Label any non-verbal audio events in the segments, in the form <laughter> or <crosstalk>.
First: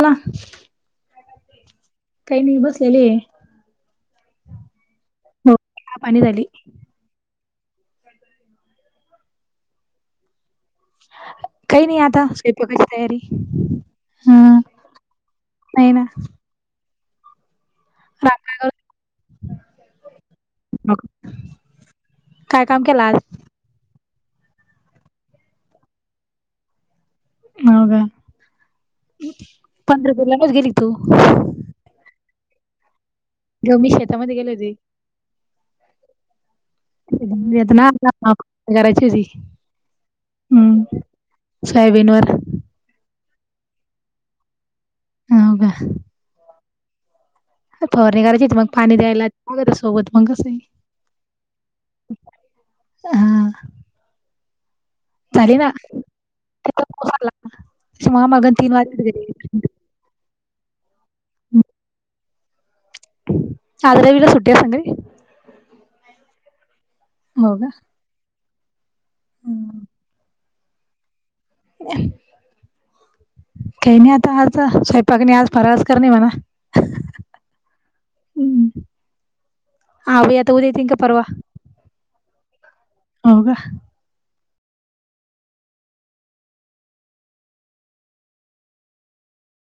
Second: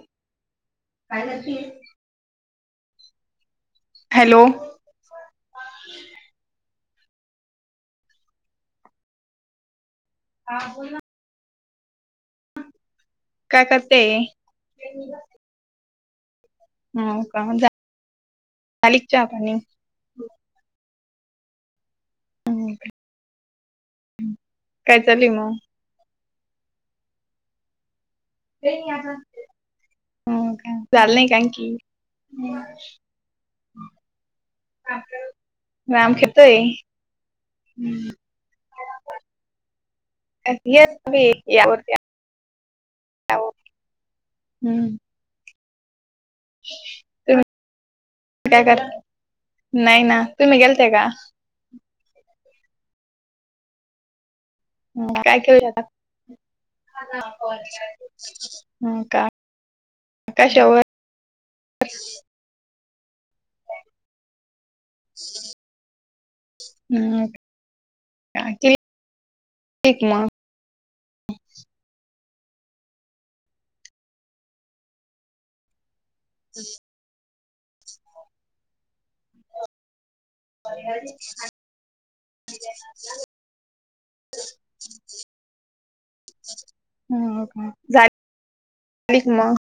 का काय करशील? काही नाही बसलेले आहे हॅलो हो, चहा पाणी झाली. हा बोल काही नाही आता सयंपाकाची तयारी, काय करते? हम नाही ना हो का, झा रात्र -झाली का चहा पाणी? मग काय काम केला आज? काय चाललंय म? हो, का? येईल आता, पंढरपूरलाच हो गेली का, तू चाललंय काय की ढो मी शेतामध्ये गेले होती <unintelligible> वेदना <unintelligible> हम्म, यावरती यावर साहिबीनवर <unintelligible> हम्म हाव का? <unintelligible> फवारणी करायची त काय मग कर पाणी द्यायला लागत नाही सोबत, ना मग कसंय? तुम्ही गेलते का? हा ह् काय झाली ना केऊया आताम् मग मग तीन वाजले का घरी. <unintelligible> कशा वर? <inaudible> अलावीला सुट्ट सां‌ <unintelligible> हम्. हो का. <inaudible> का एक म काही नाही आता आज स्वयंपाकनी आज फराळच करणे म्हणा. अ् <inaudible> हम् आ. <inaudible> त उद्या येतील का परवा हो गं. <inaudible> ह् म <unintelligible>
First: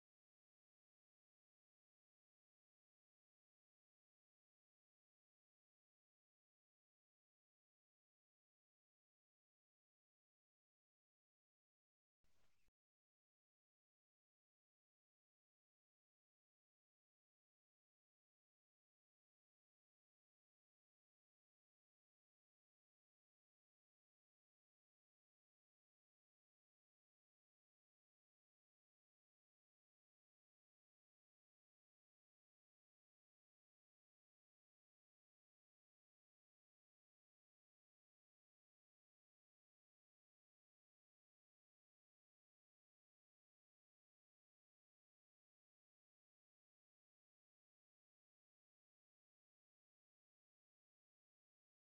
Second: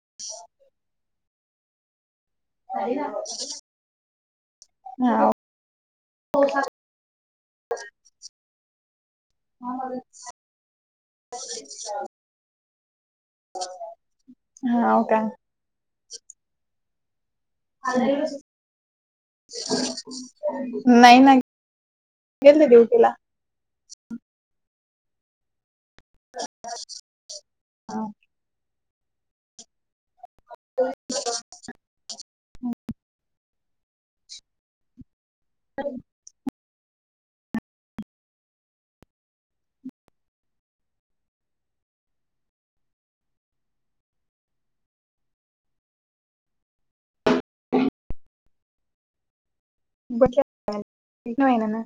<inaudible> अर <unintelligible> हा. हा <unintelligible> हा हो का. आल. नाही नाही गेलते ड्युटी ला. हा. हम. हो. बघतल पाहिलं नां.